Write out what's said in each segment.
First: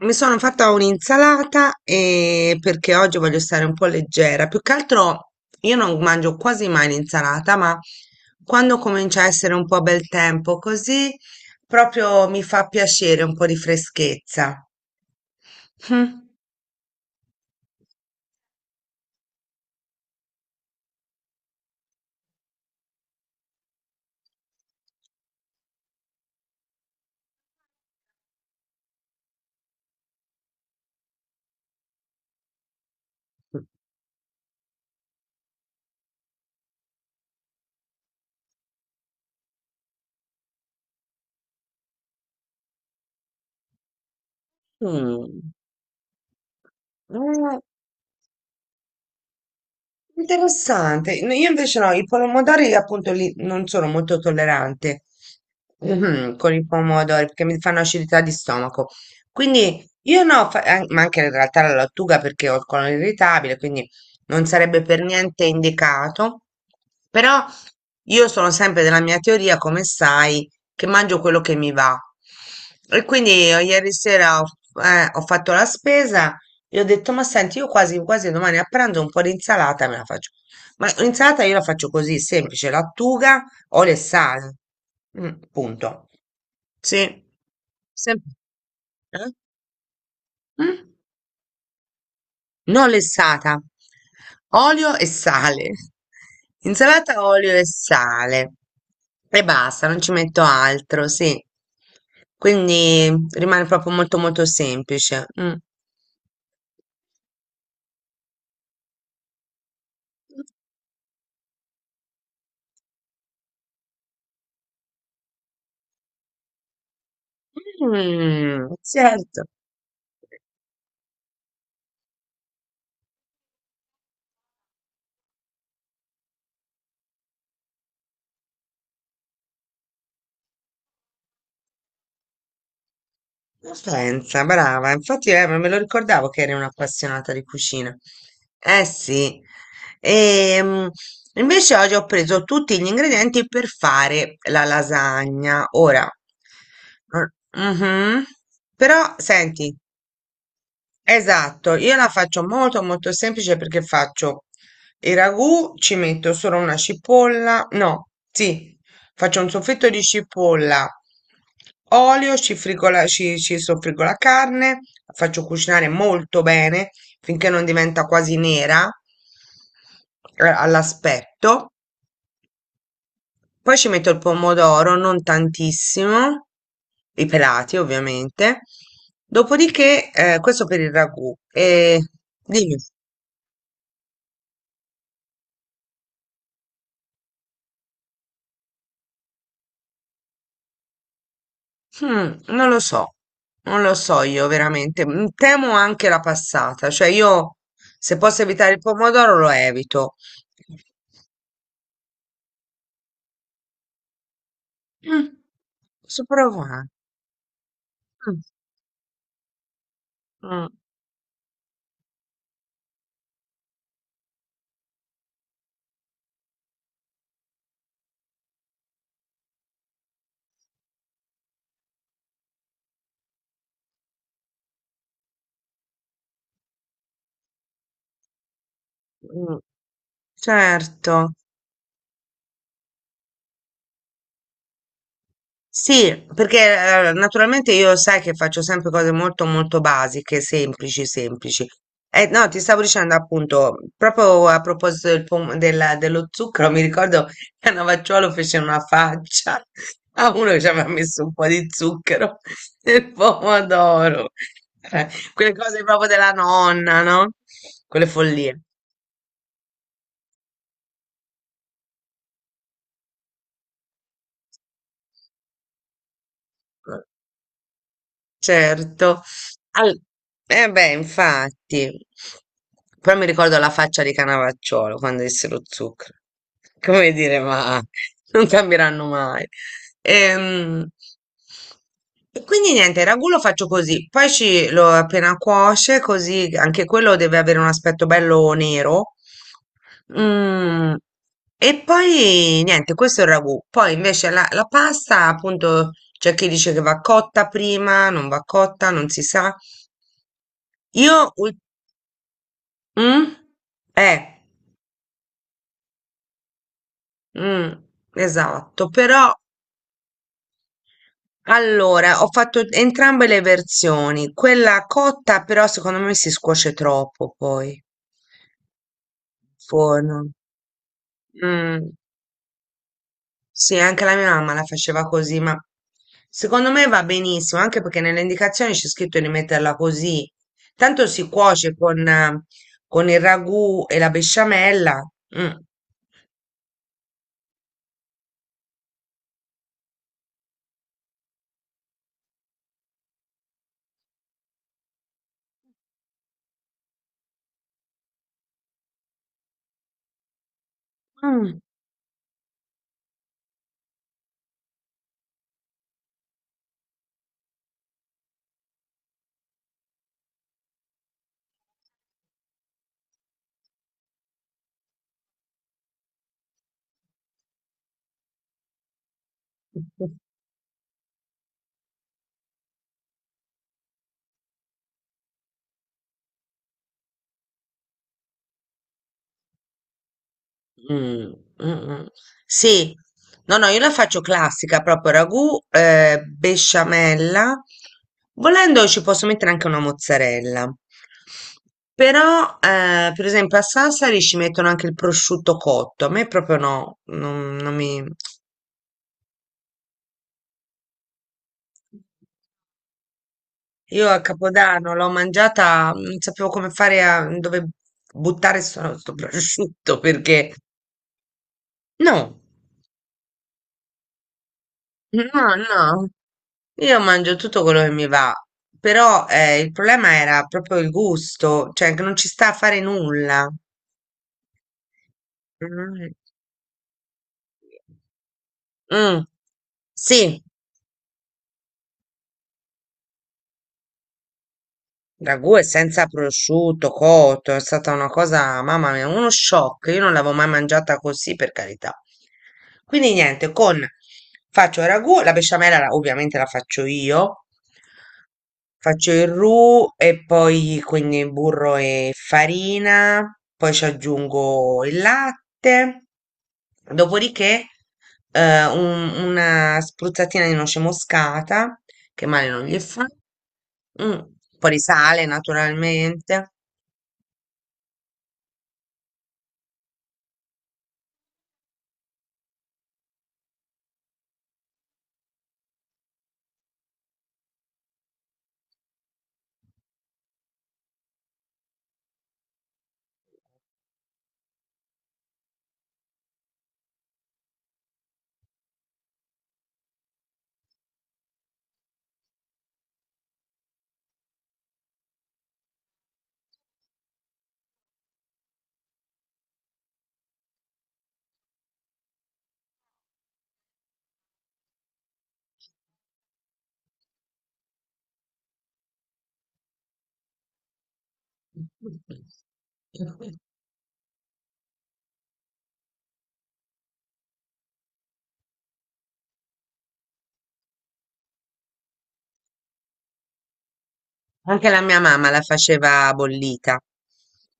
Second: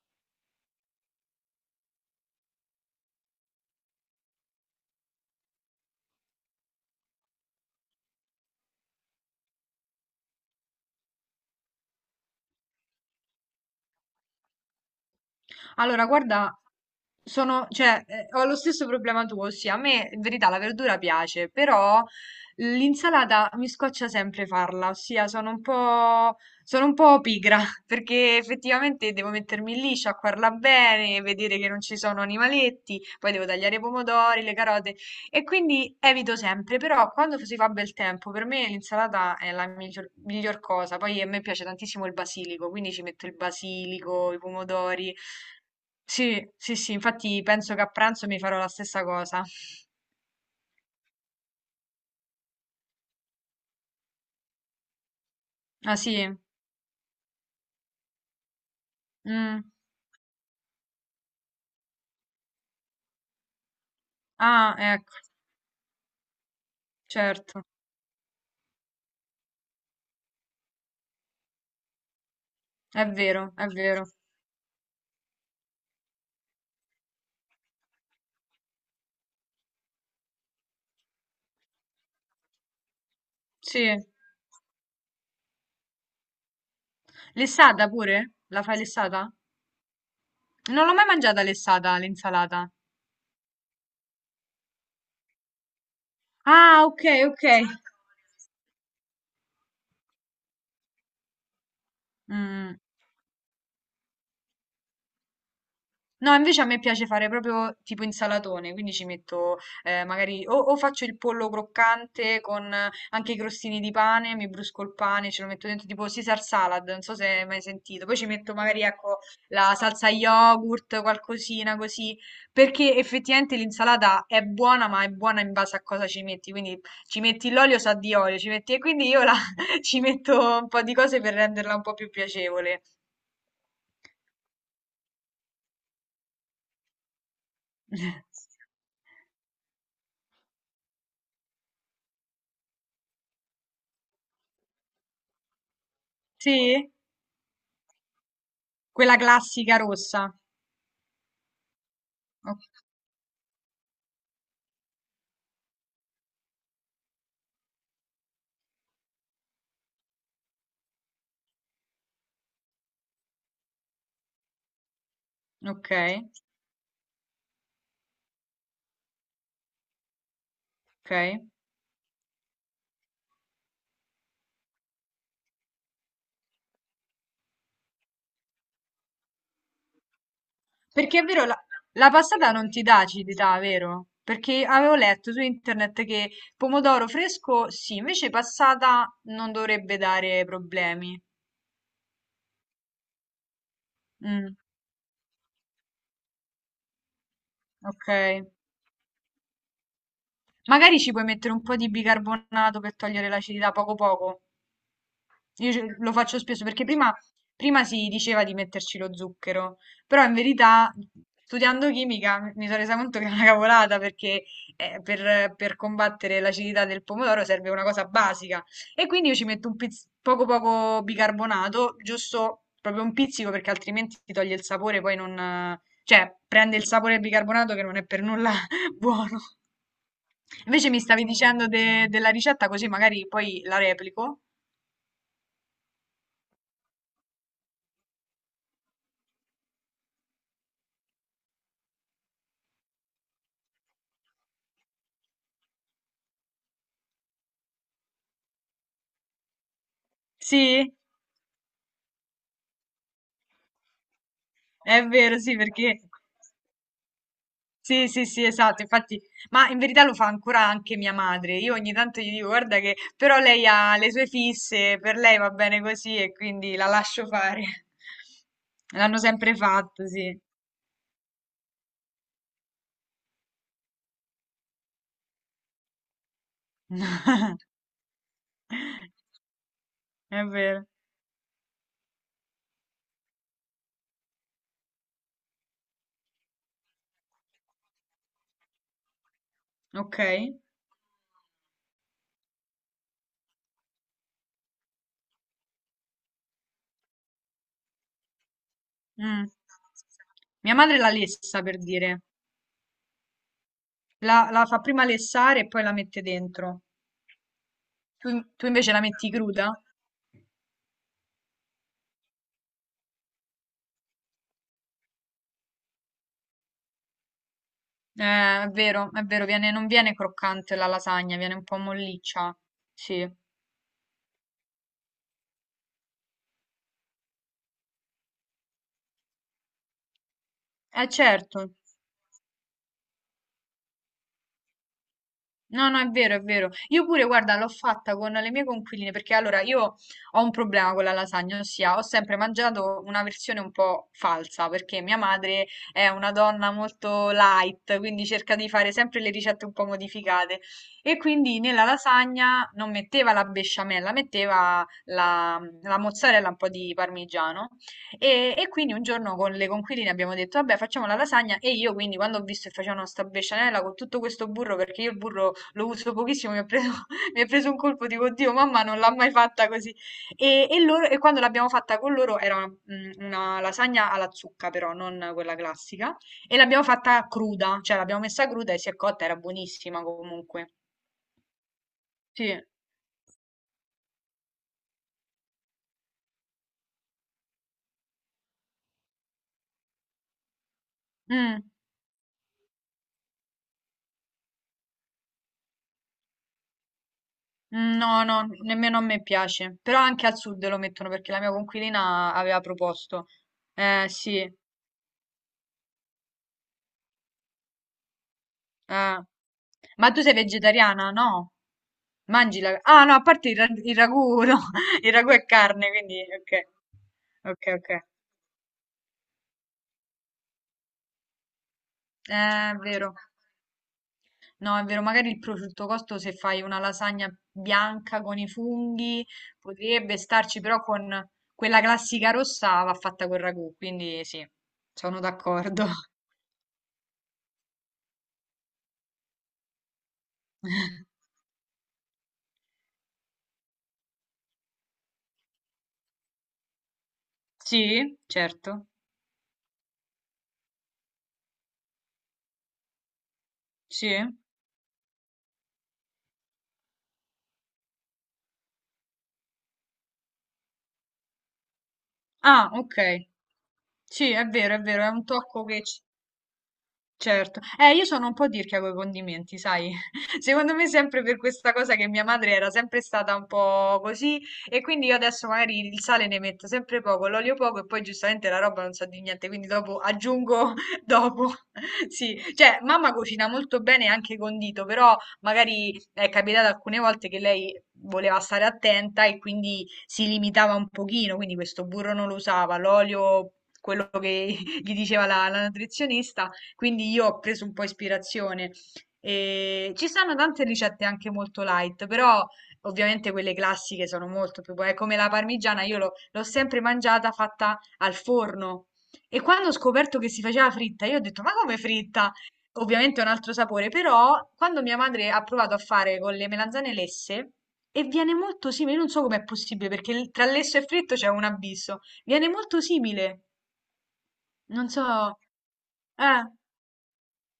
Mi sono fatta un'insalata e perché oggi voglio stare un po' leggera. Più che altro io non mangio quasi mai l'insalata, ma quando comincia a essere un po' bel tempo così, proprio mi fa piacere un po' di freschezza. Allora, Mm. guarda, cioè, ho lo stesso problema tuo, ossia, a me in verità la verdura piace, però l'insalata mi scoccia sempre farla, ossia sono un po' pigra, perché effettivamente devo mettermi lì, sciacquarla bene, vedere che non ci sono animaletti, poi devo tagliare i pomodori, le carote, e quindi evito sempre, però quando si fa bel tempo, per me l'insalata è la miglior cosa, poi a me piace tantissimo il basilico, quindi ci metto il basilico, i pomodori. Sì, sì, sì, infatti Mm. penso che a pranzo mi farò la stessa cosa. Interessante. No, io invece no, i pomodori appunto non sono molto tollerante Ah, sì? mhm, con i pomodori perché mi fanno acidità di stomaco. Mm. Quindi io no, ma anche in realtà la lattuga perché ho il colon irritabile, quindi non Ah, sarebbe per ecco, niente indicato. Però certo, io sono sempre della mia teoria, come sai, che mangio quello che mi va. E è quindi vero, è ieri vero. sera ho fatto la spesa, gli ho detto, ma senti, io quasi quasi domani a pranzo un po' di insalata me la faccio. Ma l'insalata io la faccio così, semplice, lattuga, Sì. olio e sale. Mm, punto. Sì. Lessata Sem- pure? La fai lessata? Eh? Non Mm? l'ho mai mangiata lessata, l'insalata. No, lessata. Olio e sale. Ah, ok, Insalata, ok. olio e sale. E basta, non ci metto altro, sì. Mm. Quindi rimane proprio molto molto semplice. Mm. No, invece a me piace fare proprio tipo insalatone, quindi ci metto magari o faccio il pollo croccante con anche i crostini di pane, mi brusco il pane, ce lo metto dentro tipo Caesar salad, non so se hai mai sentito. Poi ci metto Mm, magari ecco certo. la salsa yogurt, qualcosina così, perché effettivamente l'insalata è buona, ma è buona in base a cosa ci metti, quindi ci metti l'olio sa di olio, ci metti e quindi ci metto un po' di cose per renderla un po' più piacevole. Ma pensa, brava, infatti me lo ricordavo che eri un'appassionata di cucina. Eh sì. Ehm, Invece oggi ho preso tutti gli ingredienti per fare la lasagna. Ora, Sì? Mhm. Però Quella senti, classica rossa. esatto, io la faccio O molto molto semplice perché faccio il ragù, ci metto solo una cipolla, no, sì, faccio un soffritto di cipolla, olio, frigo ci soffriggo la carne, la faccio cucinare Okay, molto bene finché non diventa quasi nera okay. all'aspetto. Poi ci metto il pomodoro, non tantissimo, i pelati ovviamente. Dopodiché, questo per il Perché è ragù. vero la E la passata non dimmi, ti dà acidità, vero? Perché avevo letto su internet che pomodoro fresco sì, invece passata non dovrebbe dare problemi. hmm, non lo so, non lo so io Mh, veramente. Mm, temo anche la passata, cioè io se posso okay. evitare il pomodoro lo evito. Magari ci puoi mettere un po' di bicarbonato per togliere l'acidità poco poco. Mm, Io lo posso faccio spesso perché provare? prima si Mm, diceva di metterci lo zucchero, però in mm, verità studiando chimica mi sono resa conto che è una cavolata perché per combattere l'acidità del pomodoro serve una cosa basica e quindi io ci metto poco poco bicarbonato, giusto proprio un pizzico perché altrimenti ti toglie il sapore, poi non, cioè, prende il sapore del bicarbonato che non è per nulla buono. mm, Invece mi stavi certo. dicendo della ricetta così magari poi la replico. Sì, perché naturalmente io sai che faccio sempre cose molto molto basiche, semplici, semplici. No, ti stavo dicendo appunto, proprio a proposito dello zucchero, mi ricordo che a Navacciuolo fece una faccia a uno che ci aveva Sì? messo un po' di zucchero nel pomodoro. È Eh, vero, quelle sì, cose perché proprio della nonna, no? Quelle sì, sì, sì, follie. esatto, infatti, ma in verità lo fa ancora anche mia madre. Io ogni tanto gli dico, guarda che però lei ha le sue fisse, per lei va bene così e quindi la lascio fare. L'hanno Certo. sempre Al fatto, sì. eh beh, infatti. Poi mi ricordo la faccia di Cannavacciuolo quando disse lo zucchero. Come dire, ma non cambieranno mai. È vero. Ehm, e quindi niente, il ragù lo faccio così, poi lo appena cuoce, così anche quello deve avere un aspetto bello nero. Ok. Mm, e poi niente, questo è il ragù. Poi invece la pasta, appunto, c'è chi dice che va cotta prima, non va cotta, non si Mm. sa. Mia madre la Io, ul- lessa, per dire. mm? Eh, La fa prima lessare e poi la mette dentro. mm, Tu, tu esatto, invece la metti però cruda? allora, ho fatto entrambe le versioni. Quella cotta, però, secondo me si scuoce troppo poi. È vero, non viene Forno. croccante la lasagna, viene un po' Mm, molliccia. Sì, sì, anche la mia mamma la faceva così, ma secondo me va benissimo, anche perché nelle indicazioni c'è scritto di metterla così. Tanto è si cuoce certo. Con il ragù e la besciamella. Mm. No, no, è vero, è vero. Io pure, guarda, l'ho fatta con le mie conquiline perché allora io ho un problema con la lasagna, ossia ho sempre mangiato una versione un po' falsa perché mia madre è una donna molto light, quindi cerca di fare sempre le ricette un po' modificate e quindi nella lasagna non metteva la besciamella, metteva la mozzarella, un po' di parmigiano e quindi un giorno con le conquiline abbiamo detto, vabbè, facciamo la lasagna e io quindi quando ho visto che facevano sta besciamella con tutto questo burro, perché io il burro lo uso pochissimo, mi ha preso, mi è preso un colpo, dico, oddio, mamma non l'ha mai fatta così. Mm. E quando l'abbiamo fatta con loro era una lasagna alla zucca, però, non quella classica, e l'abbiamo fatta cruda, cioè l'abbiamo messa cruda e si è cotta, era buonissima comunque. Mm, mm, mm. Sì. Sì, no, no, io la faccio classica, proprio ragù, besciamella. Volendo ci posso mettere anche una mozzarella. Mm. Però, per esempio, a Sassari ci mettono anche il prosciutto cotto. A me proprio no, non Mm. mi... No, no, nemmeno a me piace, però anche al sud lo mettono perché la mia conquilina aveva proposto. Io a Sì. Capodanno l'ho mangiata, non sapevo come fare a dove buttare sto Ah. prosciutto Ma tu sei perché... vegetariana? No. No. Mangi la... Ah, no, a parte il ragù, no. Il ragù è No, carne, no, quindi... Ok, io mangio tutto ok, quello che ok. mi va, però il problema era proprio il gusto, cioè che non ci sta a È fare vero. nulla. No, è vero, magari il prosciutto Mm. costo se fai una lasagna bianca con i funghi Mm, potrebbe sì, starci, però con quella classica rossa va fatta col ragù, quindi sì, sono ragù è d'accordo. senza prosciutto, cotto, è stata una cosa, mamma mia, uno shock, io non l'avevo mai mangiata così, per carità. Quindi niente, con faccio il ragù, ovviamente la faccio io, Sì, certo. faccio il roux e poi quindi burro e farina, poi ci Sì. aggiungo il latte, dopodiché una spruzzatina di noce moscata, che male non Ah, gli fa, ok. mm, un Sì, è po' vero, di è vero, è un sale tocco che ci. naturalmente. Certo. Io sono un po' tirchia coi condimenti, sai? Secondo me sempre per questa cosa che mia madre era sempre stata un po' così e quindi io adesso magari il sale ne metto sempre poco, l'olio poco e poi giustamente la roba non so di niente, quindi dopo aggiungo dopo. Sì, cioè mamma cucina molto bene anche condito, però magari è capitato alcune volte che lei voleva stare attenta e quindi si limitava un pochino, quindi questo burro non lo usava, l'olio quello che gli diceva la nutrizionista quindi io ho preso un po' ispirazione. E ci stanno tante ricette anche molto light, però ovviamente quelle classiche sono molto più buone. Come la parmigiana, io l'ho sempre mangiata fatta al forno. E quando ho scoperto che si faceva fritta, io ho detto: Ma come fritta? Ovviamente è un altro sapore, però quando mia madre ha provato a fare con le melanzane lesse, e viene molto simile, non so com'è possibile, perché tra lesso e fritto c'è un abisso. Viene molto simile, Anche la non mia so. mamma la faceva Eh, bollita,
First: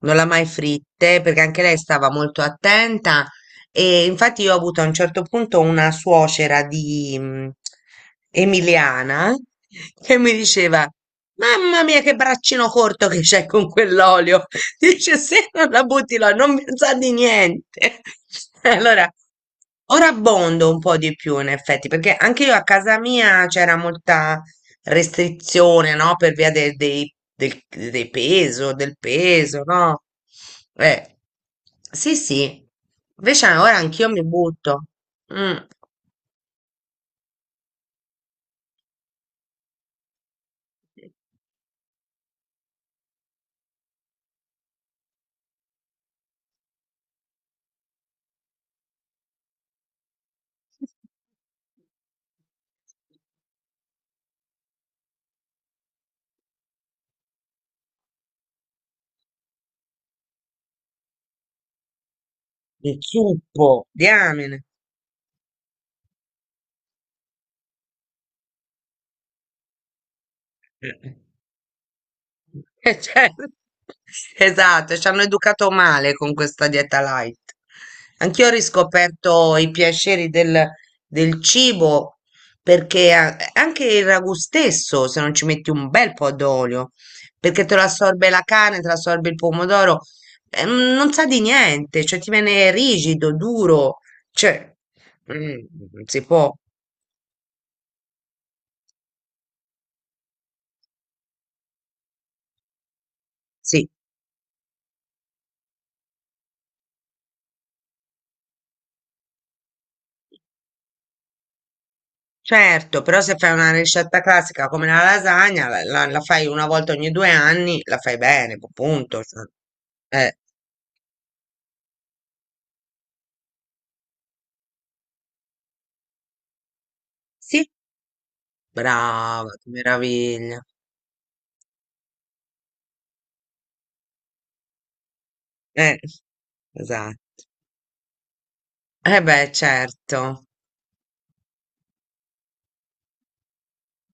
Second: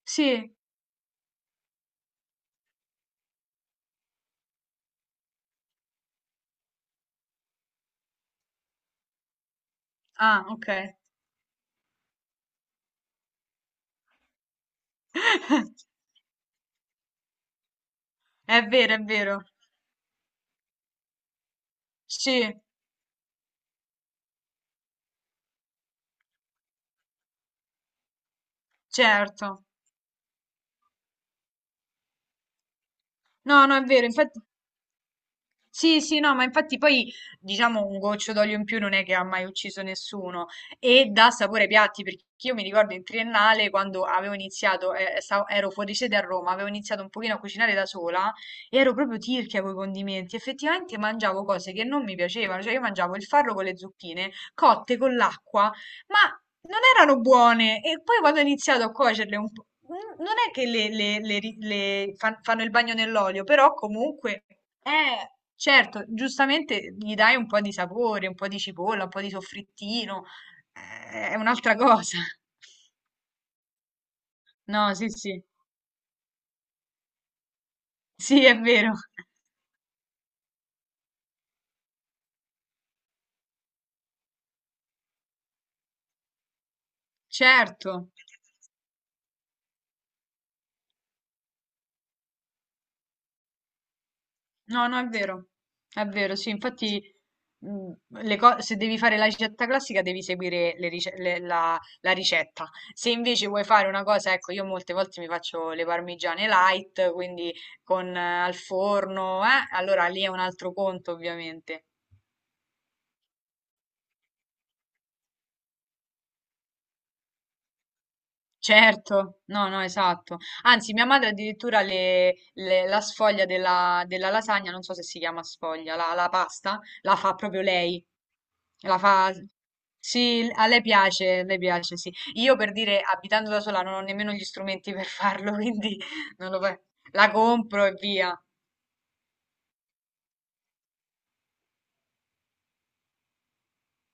non l'ha mai sì. fritte perché anche lei stava molto attenta e infatti io ho avuto a un certo punto una suocera di emiliana che mi Ah, ok. diceva: mamma mia che braccino corto che c'è con quell'olio. Dice se non la butti là non mi sa di niente. È vero, è Allora, vero. ora abbondo un po' di più in effetti perché anche io Sì, a casa mia c'era molta restrizione, no? Per via dei peso, del peso, certo. no? Eh, sì, sì. Invece No, ora no, è vero. anch'io mi Infatti, butto. Mm, sì, sì, no, ma infatti poi diciamo un goccio d'olio in più non è che ha mai ucciso nessuno e dà sapore ai piatti perché io mi ricordo in triennale quando avevo iniziato, ero fuori sede a Roma, avevo iniziato un pochino a cucinare da sola e ero proprio tirchia con i condimenti, effettivamente mangiavo cose che non mi piacevano, cioè io mangiavo il farro con le zucchine cotte con l'acqua, ma non erano buone e poi quando ho iniziato a cuocerle un po'... Non è che le ri- le fan- fanno il mi bagno nell'olio, zuppo, però comunque diamine. Certo, giustamente gli dai un po' di sapore, un po' di cipolla, un po' di soffrittino, Eh. È un'altra cosa. Certo. No, Esatto, ci sì, hanno sì, educato male con questa dieta light. sì, Anch'io ho è vero, riscoperto i piaceri del cibo perché anche il ragù stesso, se non ci metti un bel po' d'olio, perché te lo certo, assorbe la carne, te lo assorbe il pomodoro, mm, non sa di niente, cioè ti viene rigido, duro, cioè no, no, mm, non è si vero, sì, può, infatti mh, se devi fare la ricetta classica devi seguire le rice- le- la, la ricetta, se invece vuoi sì. fare una cosa, ecco, io molte volte mi faccio le parmigiane light, quindi con al forno, allora lì è un altro conto ovviamente. Certo, però se fai una ricetta classica come la lasagna, la fai una volta ogni 2 anni, la fai bene, punto. Certo, Cioè. no, no, Eh, esatto. Anzi, mia madre addirittura la sfoglia della lasagna, non so se si chiama sfoglia, la pasta, la fa proprio sì, lei. La fa... brava, che Sì, meraviglia. A lei piace, sì. Io per dire, abitando da sola, non ho nemmeno gli strumenti per farlo, quindi Eh, non lo fa- esatto. La compro e via. Eh beh, certo.